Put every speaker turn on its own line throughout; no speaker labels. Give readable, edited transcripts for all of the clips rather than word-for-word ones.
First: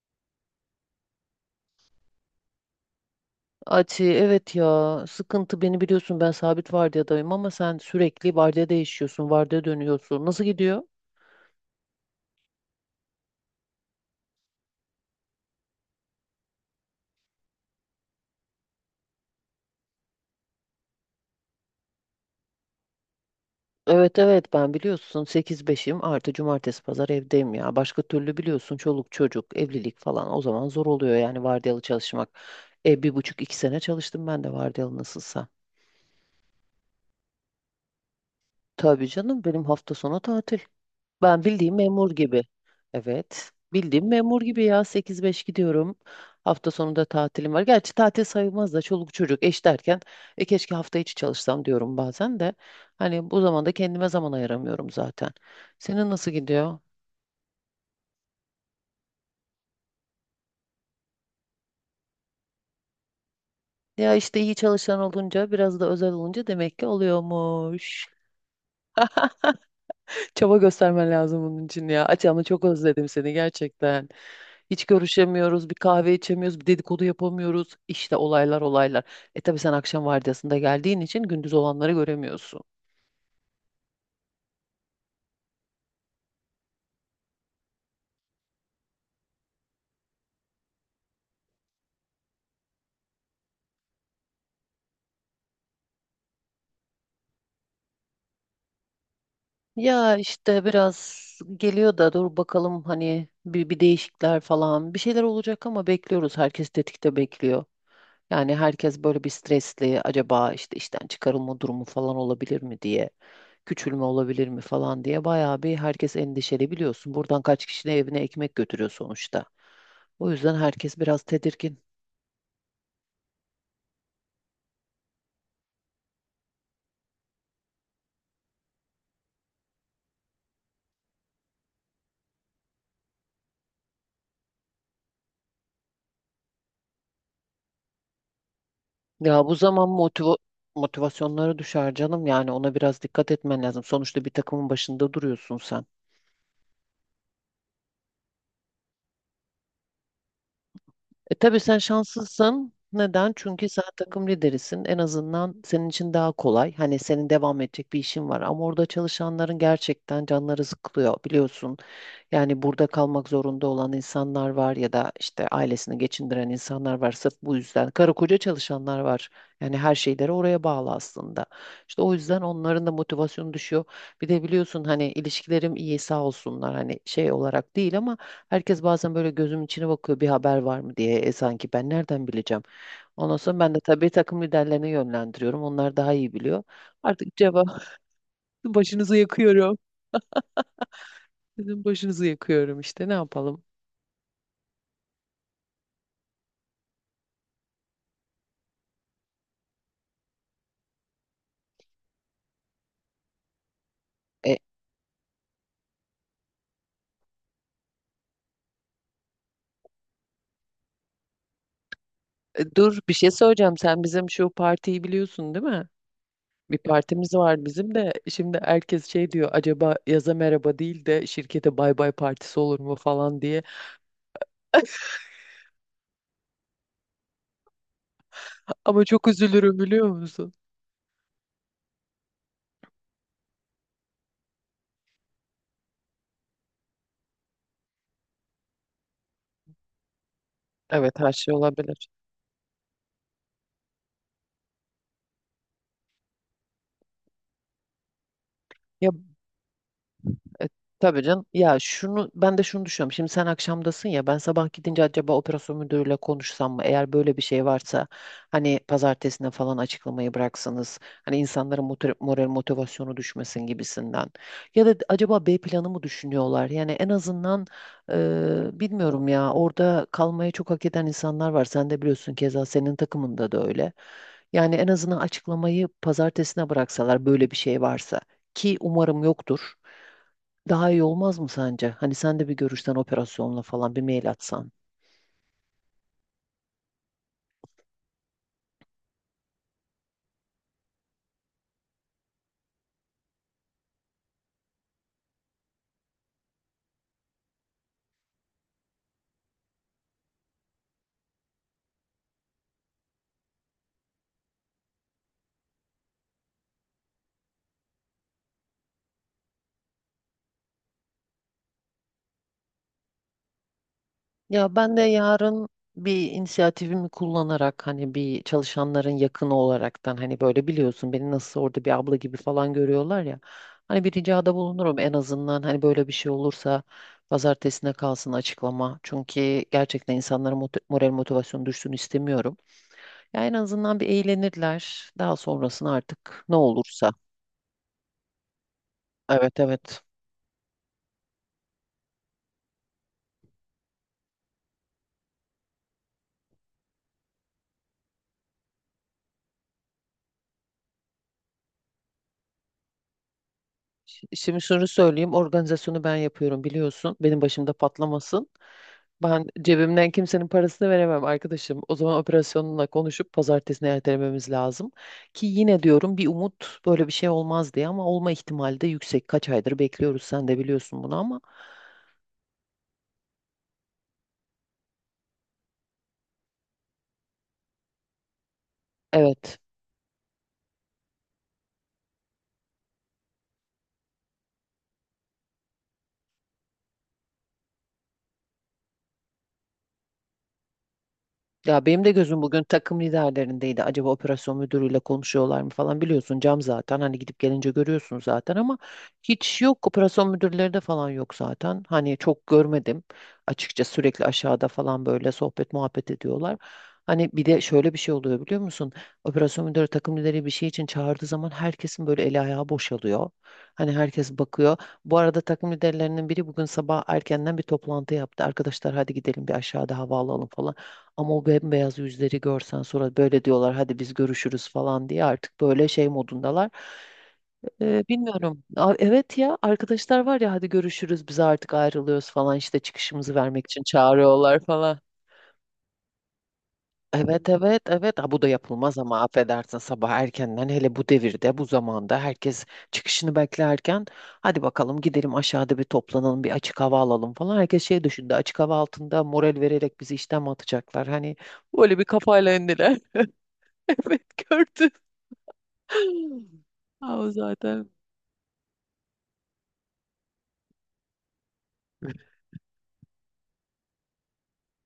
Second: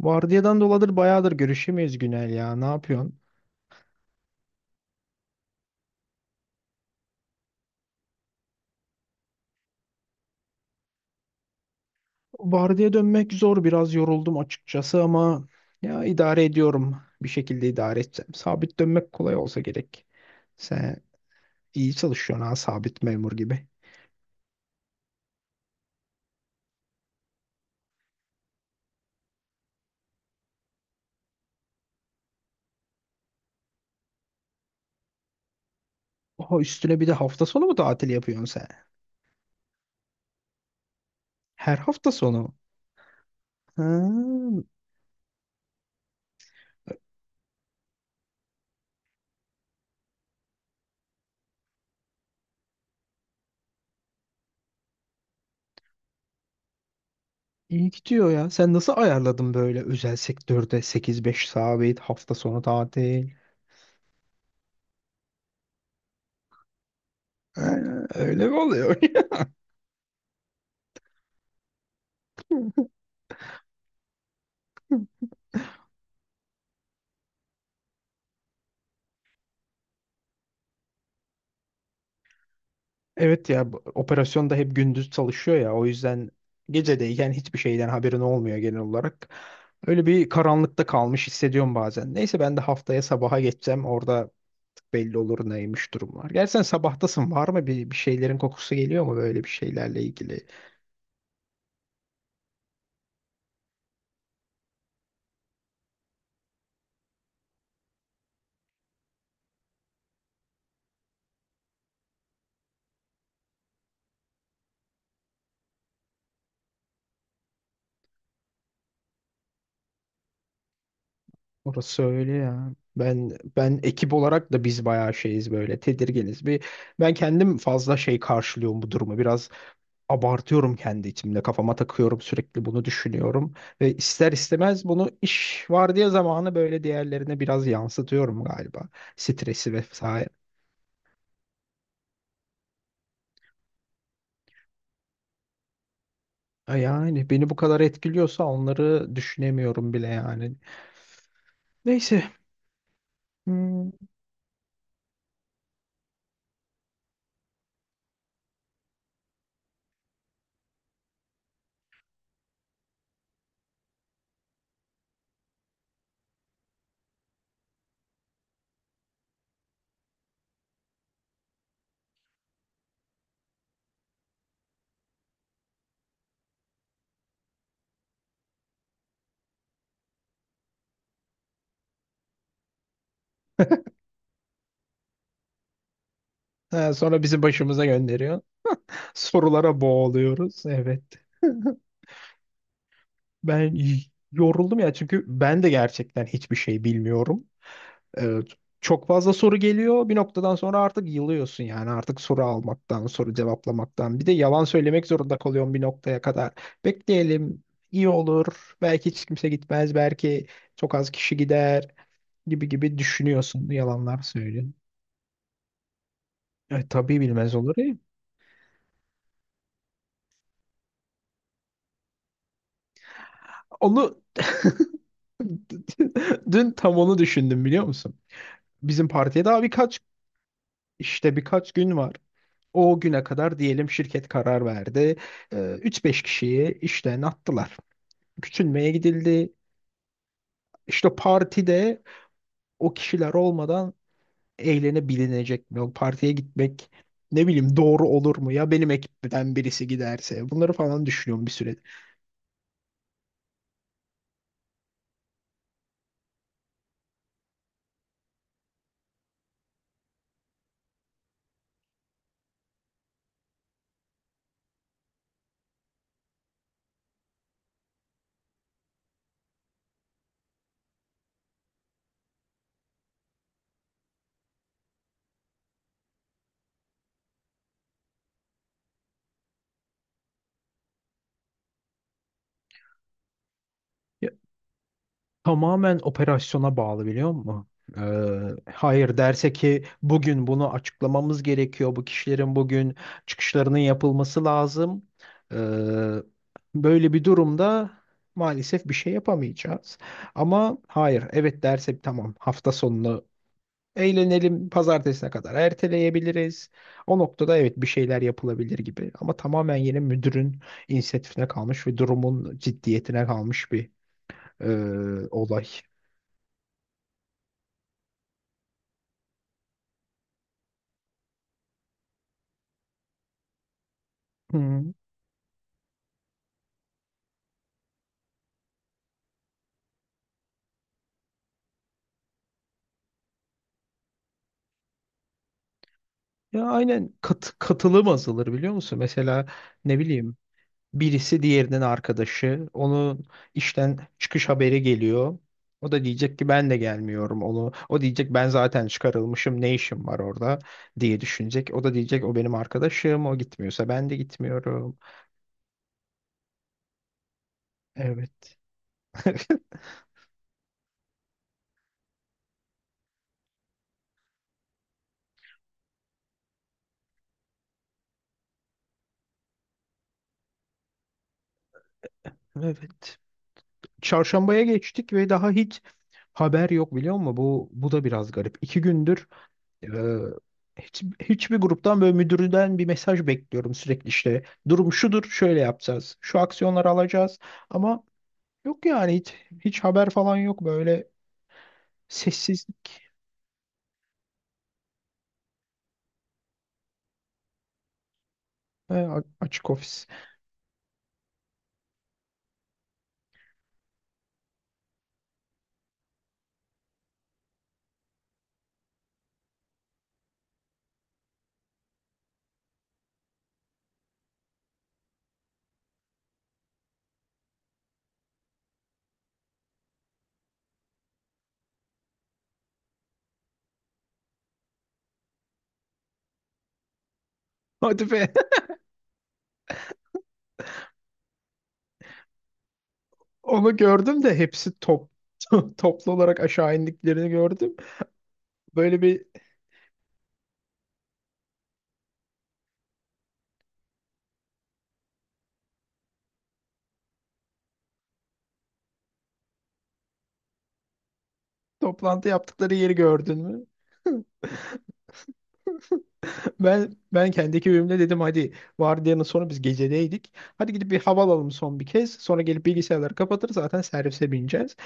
Vardiyadan doladır bayağıdır görüşemeyiz Günel ya. Ne yapıyorsun?
Ati, evet ya, sıkıntı. Beni biliyorsun, ben sabit vardiyadayım ama sen sürekli vardiya değişiyorsun, vardiya dönüyorsun. Nasıl gidiyor?
Vardiya dönmek zor. Biraz yoruldum açıkçası ama ya idare ediyorum. Bir şekilde idare edeceğim. Sabit dönmek kolay olsa gerek. Sen iyi çalışıyorsun ha, sabit memur gibi.
Evet, evet, ben biliyorsun 8-5'im, artı cumartesi pazar evdeyim ya. Başka türlü biliyorsun, çoluk çocuk, evlilik falan, o zaman zor oluyor yani vardiyalı çalışmak. 1,5-2 sene çalıştım ben de vardiyalı nasılsa.
Oha, üstüne bir de hafta sonu mu tatil yapıyorsun sen?
Tabii canım, benim hafta sonu tatil. Ben bildiğim
Her
memur
hafta
gibi.
sonu.
Evet.
Ha,
Bildiğim memur gibi ya, 8-5 gidiyorum. Hafta sonu da tatilim var. Gerçi tatil sayılmaz da, çoluk çocuk, eş derken keşke hafta içi çalışsam diyorum bazen de. Hani bu zamanda kendime zaman ayıramıyorum zaten. Senin nasıl gidiyor?
iyi gidiyor ya. Sen nasıl ayarladın böyle özel sektörde 8-5 sabit hafta sonu tatil?
Ya işte, iyi çalışan olunca, biraz da özel olunca demek ki
Ha,
oluyormuş.
öyle mi oluyor?
Çaba göstermen lazım bunun için ya. Aç ama çok özledim seni gerçekten. Hiç görüşemiyoruz, bir kahve içemiyoruz, bir dedikodu yapamıyoruz. İşte olaylar olaylar. E tabii, sen akşam vardiyasında geldiğin için gündüz olanları göremiyorsun.
Evet ya, operasyon da hep gündüz çalışıyor ya, o yüzden gecedeyken hiçbir şeyden haberin olmuyor genel olarak. Öyle bir karanlıkta kalmış hissediyorum bazen. Neyse, ben de haftaya sabaha geçeceğim, orada belli olur neymiş durumlar. Gerçi sen sabahtasın, var mı bir şeylerin kokusu geliyor mu böyle bir şeylerle
Ya
ilgili?
işte biraz geliyor da, dur bakalım, hani bir değişikler falan bir şeyler olacak ama bekliyoruz. Herkes tetikte bekliyor. Yani herkes böyle bir stresli, acaba işte işten çıkarılma durumu falan olabilir mi diye. Küçülme olabilir mi falan diye bayağı bir herkes endişeli, biliyorsun. Buradan kaç kişinin evine ekmek götürüyor sonuçta. O yüzden herkes biraz tedirgin.
Orası öyle ya. Ben ekip olarak da biz bayağı şeyiz, böyle tedirginiz. Bir ben kendim fazla şey karşılıyorum bu durumu. Biraz abartıyorum kendi içimde. Kafama takıyorum, sürekli bunu düşünüyorum. Ve ister istemez bunu iş vardiya zamanı böyle diğerlerine biraz yansıtıyorum galiba.
Ya bu
Stresi
zaman
vesaire.
motivasyonları düşer canım, yani ona biraz dikkat etmen lazım. Sonuçta bir takımın başında duruyorsun sen.
Yani beni bu kadar etkiliyorsa onları düşünemiyorum bile yani.
Tabii sen
Neyse.
şanslısın. Neden? Çünkü sen
Hmm.
takım liderisin. En azından senin için daha kolay. Hani senin devam edecek bir işin var. Ama orada çalışanların gerçekten canları sıkılıyor, biliyorsun. Yani burada kalmak zorunda olan insanlar var ya da işte ailesini geçindiren insanlar var. Sırf bu yüzden. Karı koca çalışanlar var. Yani her şeyleri oraya bağlı aslında. İşte o yüzden onların da motivasyonu düşüyor. Bir de biliyorsun hani, ilişkilerim iyi sağ olsunlar, hani şey olarak değil ama herkes bazen böyle gözüm içine bakıyor, bir haber var mı diye. Sanki ben nereden bileceğim. Ondan sonra ben de tabii takım liderlerine yönlendiriyorum. Onlar daha iyi biliyor.
Ha, sonra
Artık
bizi
cevap
başımıza gönderiyor.
başınızı yakıyorum.
Sorulara boğuluyoruz. Evet.
Sizin başınızı yakıyorum işte, ne yapalım.
Ben y- yoruldum ya, çünkü ben de gerçekten hiçbir şey bilmiyorum. Evet. Çok fazla soru geliyor. Bir noktadan sonra artık yılıyorsun yani. Artık soru almaktan, soru cevaplamaktan. Bir de
E,
yalan söylemek zorunda kalıyorsun bir noktaya kadar. Bekleyelim, iyi olur. Belki hiç kimse gitmez. Belki çok az kişi gider gibi gibi
dur bir şey
düşünüyorsun.
söyleyeceğim, sen
Yalanlar
bizim şu
söylüyorsun.
partiyi biliyorsun değil mi? Bir
E, tabii
partimiz
bilmez
var
olur ya.
bizim de, şimdi herkes şey diyor, acaba yaza merhaba değil de şirkete bay bay partisi olur mu falan diye.
Onu dün tam onu düşündüm biliyor musun?
Ama
Bizim
çok
partiye daha
üzülürüm biliyor musun?
işte birkaç gün var. O güne kadar diyelim şirket karar verdi. Ee, 3-5 kişiyi işten attılar. Küçülmeye gidildi.
Evet,
İşte
her şey
partide
olabilir.
o kişiler olmadan eğlenebilinecek mi? O partiye gitmek, ne bileyim, doğru olur mu? Ya benim
Ya,
ekipten birisi giderse?
E,
Bunları falan
tabii canım.
düşünüyorum bir
Ya
süredir.
şunu ben de şunu düşünüyorum. Şimdi sen akşamdasın ya, ben sabah gidince acaba operasyon müdürüyle konuşsam mı? Eğer böyle bir şey varsa hani pazartesine falan açıklamayı bıraksanız, hani insanların moral motivasyonu düşmesin gibisinden. Ya da acaba B planı mı düşünüyorlar? Yani en azından, bilmiyorum ya, orada kalmayı çok hak eden insanlar var. Sen de biliyorsun, keza senin takımında da öyle. Yani en azından açıklamayı pazartesine bıraksalar, böyle bir şey varsa, ki umarım yoktur. Daha iyi olmaz mı sence? Hani sen de bir görüşten, operasyonla falan bir mail atsan.
Tamamen operasyona bağlı biliyor musun? Hayır derse ki bugün bunu açıklamamız gerekiyor. Bu kişilerin bugün çıkışlarının yapılması lazım. Ee, böyle bir durumda maalesef bir şey yapamayacağız. Ama hayır evet derse, tamam, hafta sonunu eğlenelim, pazartesine kadar erteleyebiliriz. O noktada evet, bir şeyler yapılabilir gibi. Ama tamamen yine müdürün inisiyatifine kalmış ve durumun ciddiyetine kalmış bir
Ya ben de
olay.
yarın bir inisiyatifimi kullanarak, hani bir çalışanların yakını olaraktan, hani böyle biliyorsun, beni nasıl orada bir abla gibi falan görüyorlar ya. Hani bir ricada
Hı.
bulunurum en azından, hani böyle bir şey olursa pazartesine kalsın açıklama. Çünkü gerçekten insanların moral motivasyonu düşsün istemiyorum. Ya en azından bir eğlenirler. Daha sonrasını artık ne
Ya
olursa.
aynen, katılım azalır biliyor musun? Mesela
Evet,
ne
evet.
bileyim birisi diğerinin arkadaşı, onun işten çıkış haberi geliyor. O da diyecek ki ben de gelmiyorum onu. O diyecek ben zaten çıkarılmışım, ne işim var orada diye düşünecek. O da diyecek o benim arkadaşım, o gitmiyorsa ben de
Şimdi şunu
gitmiyorum.
söyleyeyim. Organizasyonu ben yapıyorum biliyorsun. Benim başımda patlamasın.
Evet.
Ben cebimden kimsenin parasını veremem arkadaşım. O zaman operasyonla konuşup pazartesine ertelememiz lazım. Ki yine diyorum, bir umut böyle bir şey olmaz diye, ama olma ihtimali de yüksek. Kaç aydır bekliyoruz, sen de biliyorsun bunu ama.
Evet. Çarşambaya geçtik ve daha hiç haber yok biliyor musun? Bu da biraz garip. İki gündür
Evet.
Ee, hiçbir gruptan böyle müdürden bir mesaj bekliyorum sürekli işte. Durum şudur, şöyle yapacağız. Şu aksiyonları alacağız. Ama yok yani hiç haber falan yok böyle
Ya benim de gözüm bugün takım
sessizlik.
liderlerindeydi. Acaba operasyon müdürüyle konuşuyorlar mı falan, biliyorsun cam zaten. Hani gidip gelince görüyorsun zaten ama
He,
hiç
açık
yok.
ofis.
Operasyon müdürleri de falan yok zaten. Hani çok görmedim. Açıkça sürekli aşağıda falan böyle sohbet muhabbet ediyorlar. Hani bir de şöyle bir şey oluyor biliyor musun? Operasyon müdürü takım lideri bir şey için çağırdığı zaman herkesin böyle eli ayağı boşalıyor. Hani herkes bakıyor. Bu arada takım liderlerinin biri bugün sabah erkenden bir toplantı yaptı. Arkadaşlar hadi gidelim, bir aşağıda hava alalım falan. Ama o bembeyaz yüzleri görsen, sonra böyle diyorlar hadi biz görüşürüz falan diye, artık böyle şey modundalar.
Hadi be.
Bilmiyorum. Evet ya, arkadaşlar var ya, hadi görüşürüz biz artık ayrılıyoruz falan, işte çıkışımızı vermek
Onu
için
gördüm de
çağırıyorlar
hepsi
falan.
top toplu olarak aşağı indiklerini
Evet,
gördüm.
evet, evet. Ha, bu da yapılmaz
Böyle
ama
bir
affedersin, sabah erkenden, hele bu devirde, bu zamanda herkes çıkışını beklerken, hadi bakalım gidelim aşağıda bir toplanalım, bir açık hava alalım falan, herkes şey düşündü, açık hava altında moral vererek bizi işten mi atacaklar hani. Böyle bir
toplantı
kafayla
yaptıkları yeri
indiler.
gördün mü?
Evet, gördüm.
Ben
Ha, o
ben kendi
zaten.
ekibimle dedim hadi, vardiyanın sonu biz gecedeydik. Hadi gidip bir hava alalım son bir kez. Sonra gelip bilgisayarları kapatır zaten, servise bineceğiz.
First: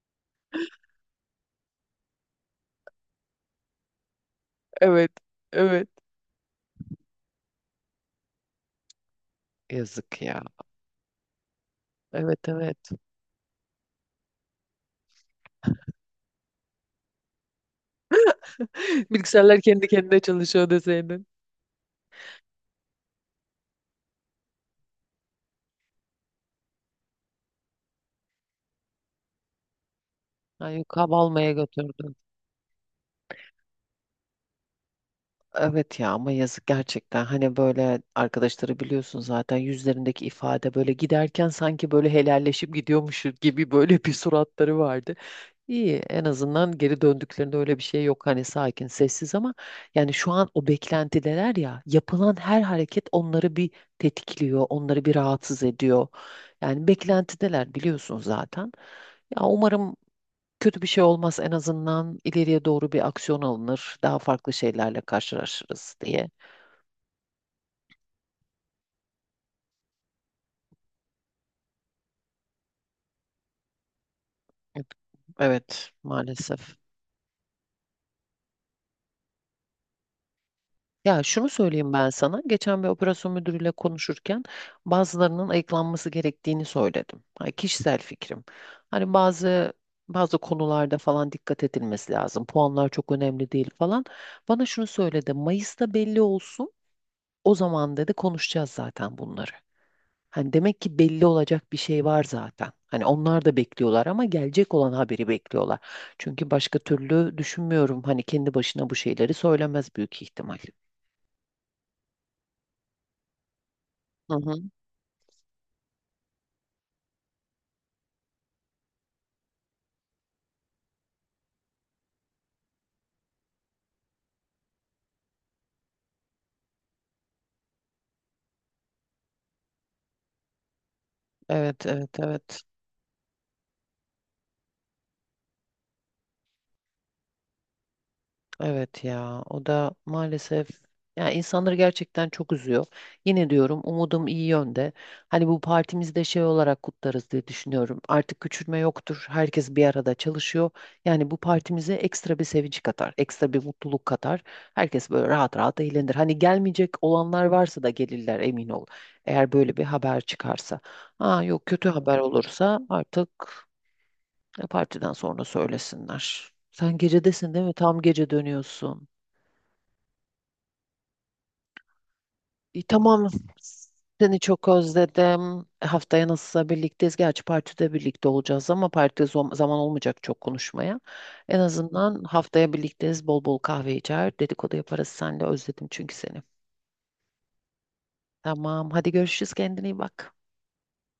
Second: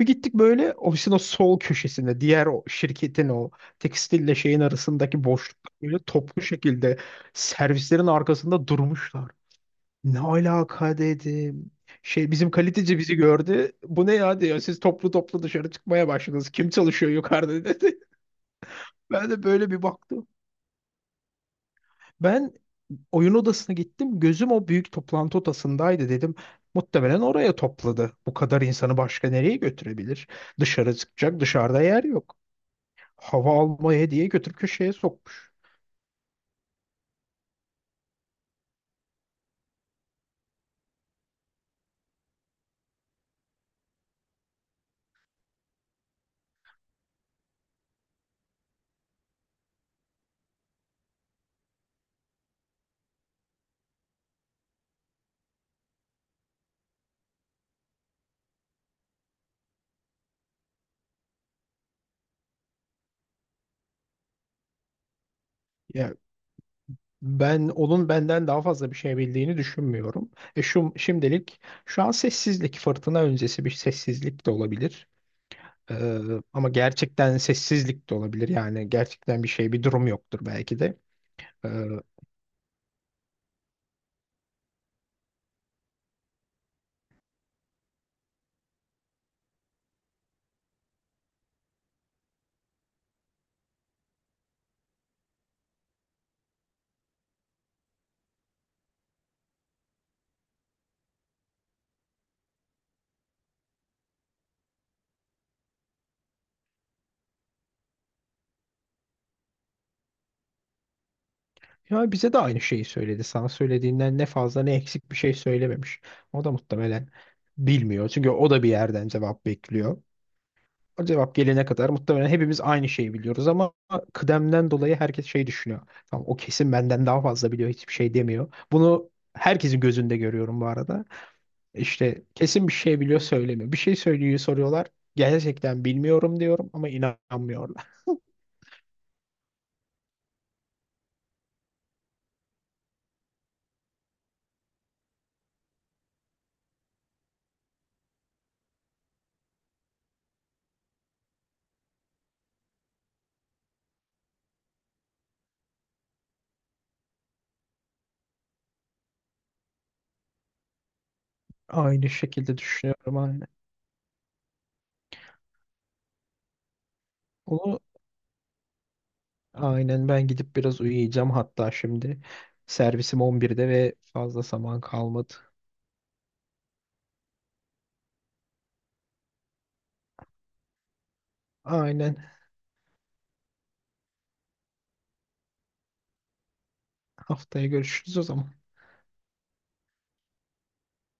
Bir gittik böyle ofisin o sol köşesinde, diğer o şirketin o tekstille şeyin
Evet.
arasındaki boşlukta
Evet.
böyle toplu şekilde servislerin arkasında durmuşlar. Ne
Yazık ya.
alaka dedim. Şey,
Evet,
bizim
evet.
kaliteci bizi gördü. Bu ne ya diyor. Siz toplu toplu dışarı çıkmaya başladınız. Kim çalışıyor yukarıda dedi. Ben de
Bilgisayarlar
böyle bir
kendi kendine
baktım.
çalışıyor deseydin.
Ben oyun odasına gittim. Gözüm o büyük toplantı odasındaydı dedim. Muhtemelen oraya topladı. Bu kadar insanı başka nereye götürebilir?
Ay, yok,
Dışarı
hava
çıkacak,
almaya
dışarıda yer
götürdüm.
yok. Hava almaya diye götür köşeye sokmuş.
Evet ya, ama yazık gerçekten. Hani böyle arkadaşları biliyorsun zaten, yüzlerindeki ifade böyle giderken sanki böyle helalleşip gidiyormuş gibi, böyle bir suratları vardı. İyi, en azından geri döndüklerinde öyle bir şey yok, hani sakin sessiz, ama yani şu an o beklentideler ya, yapılan her hareket onları bir tetikliyor, onları bir rahatsız ediyor. Yani beklentideler, biliyorsun zaten. Ya umarım kötü bir şey olmaz, en azından ileriye doğru bir aksiyon alınır, daha farklı şeylerle karşılaşırız
Ya
diye.
ben onun benden daha fazla bir şey bildiğini düşünmüyorum. E şu şimdilik, şu an sessizlik, fırtına öncesi bir sessizlik de olabilir.
Evet,
Ee, ama
maalesef.
gerçekten sessizlik de olabilir. Yani gerçekten bir şey, bir durum yoktur belki de.
Ya şunu
Ee,
söyleyeyim ben sana. Geçen bir operasyon müdürüyle konuşurken bazılarının ayıklanması gerektiğini söyledim. Hani kişisel fikrim. Hani bazı bazı konularda falan dikkat edilmesi lazım. Puanlar çok önemli değil falan. Bana şunu söyledi. Mayıs'ta belli olsun. O zaman dedi, konuşacağız zaten bunları. Hani demek ki belli olacak bir şey var zaten. Hani onlar da bekliyorlar, ama gelecek olan haberi bekliyorlar. Çünkü başka türlü düşünmüyorum. Hani kendi başına bu şeyleri söylemez büyük ihtimal.
Ya bize de aynı şeyi söyledi. Sana söylediğinden ne
Hı hı.
fazla ne eksik bir şey söylememiş. O da muhtemelen bilmiyor. Çünkü o da bir yerden cevap bekliyor. O cevap gelene kadar muhtemelen hepimiz aynı şeyi biliyoruz ama kıdemden dolayı herkes şey düşünüyor. Tamam, o kesin benden daha fazla biliyor, hiçbir şey demiyor. Bunu herkesin gözünde görüyorum bu arada.
Evet, evet,
İşte
evet.
kesin bir şey biliyor, söylemiyor. Bir şey söylüyor, soruyorlar. Gerçekten bilmiyorum diyorum ama inanmıyorlar.
Evet ya. O da maalesef, ya insanları gerçekten çok üzüyor. Yine diyorum, umudum iyi yönde. Hani bu partimizde şey olarak kutlarız diye düşünüyorum. Artık küçülme yoktur. Herkes bir arada çalışıyor. Yani bu partimize ekstra bir sevinç katar, ekstra bir mutluluk katar. Herkes böyle rahat rahat eğlenir. Hani gelmeyecek olanlar varsa da gelirler, emin ol. Eğer böyle bir haber çıkarsa. Ha yok, kötü
Aynı
haber
şekilde
olursa
düşünüyorum
artık
aynen.
ya partiden sonra söylesinler. Sen gecedesin değil mi?
Onu
Tam gece dönüyorsun.
aynen, ben gidip biraz uyuyacağım hatta şimdi.
İyi,
Servisim
tamam.
11'de ve
Seni
fazla
çok
zaman kalmadı.
özledim. Haftaya nasılsa birlikteyiz. Gerçi partide birlikte olacağız ama partide zaman olmayacak çok konuşmaya. En
Aynen.
azından haftaya birlikteyiz. Bol bol kahve içer, dedikodu yaparız seninle. Özledim çünkü seni.
Haftaya görüşürüz o zaman.
Tamam. Hadi görüşürüz. Kendine iyi bak.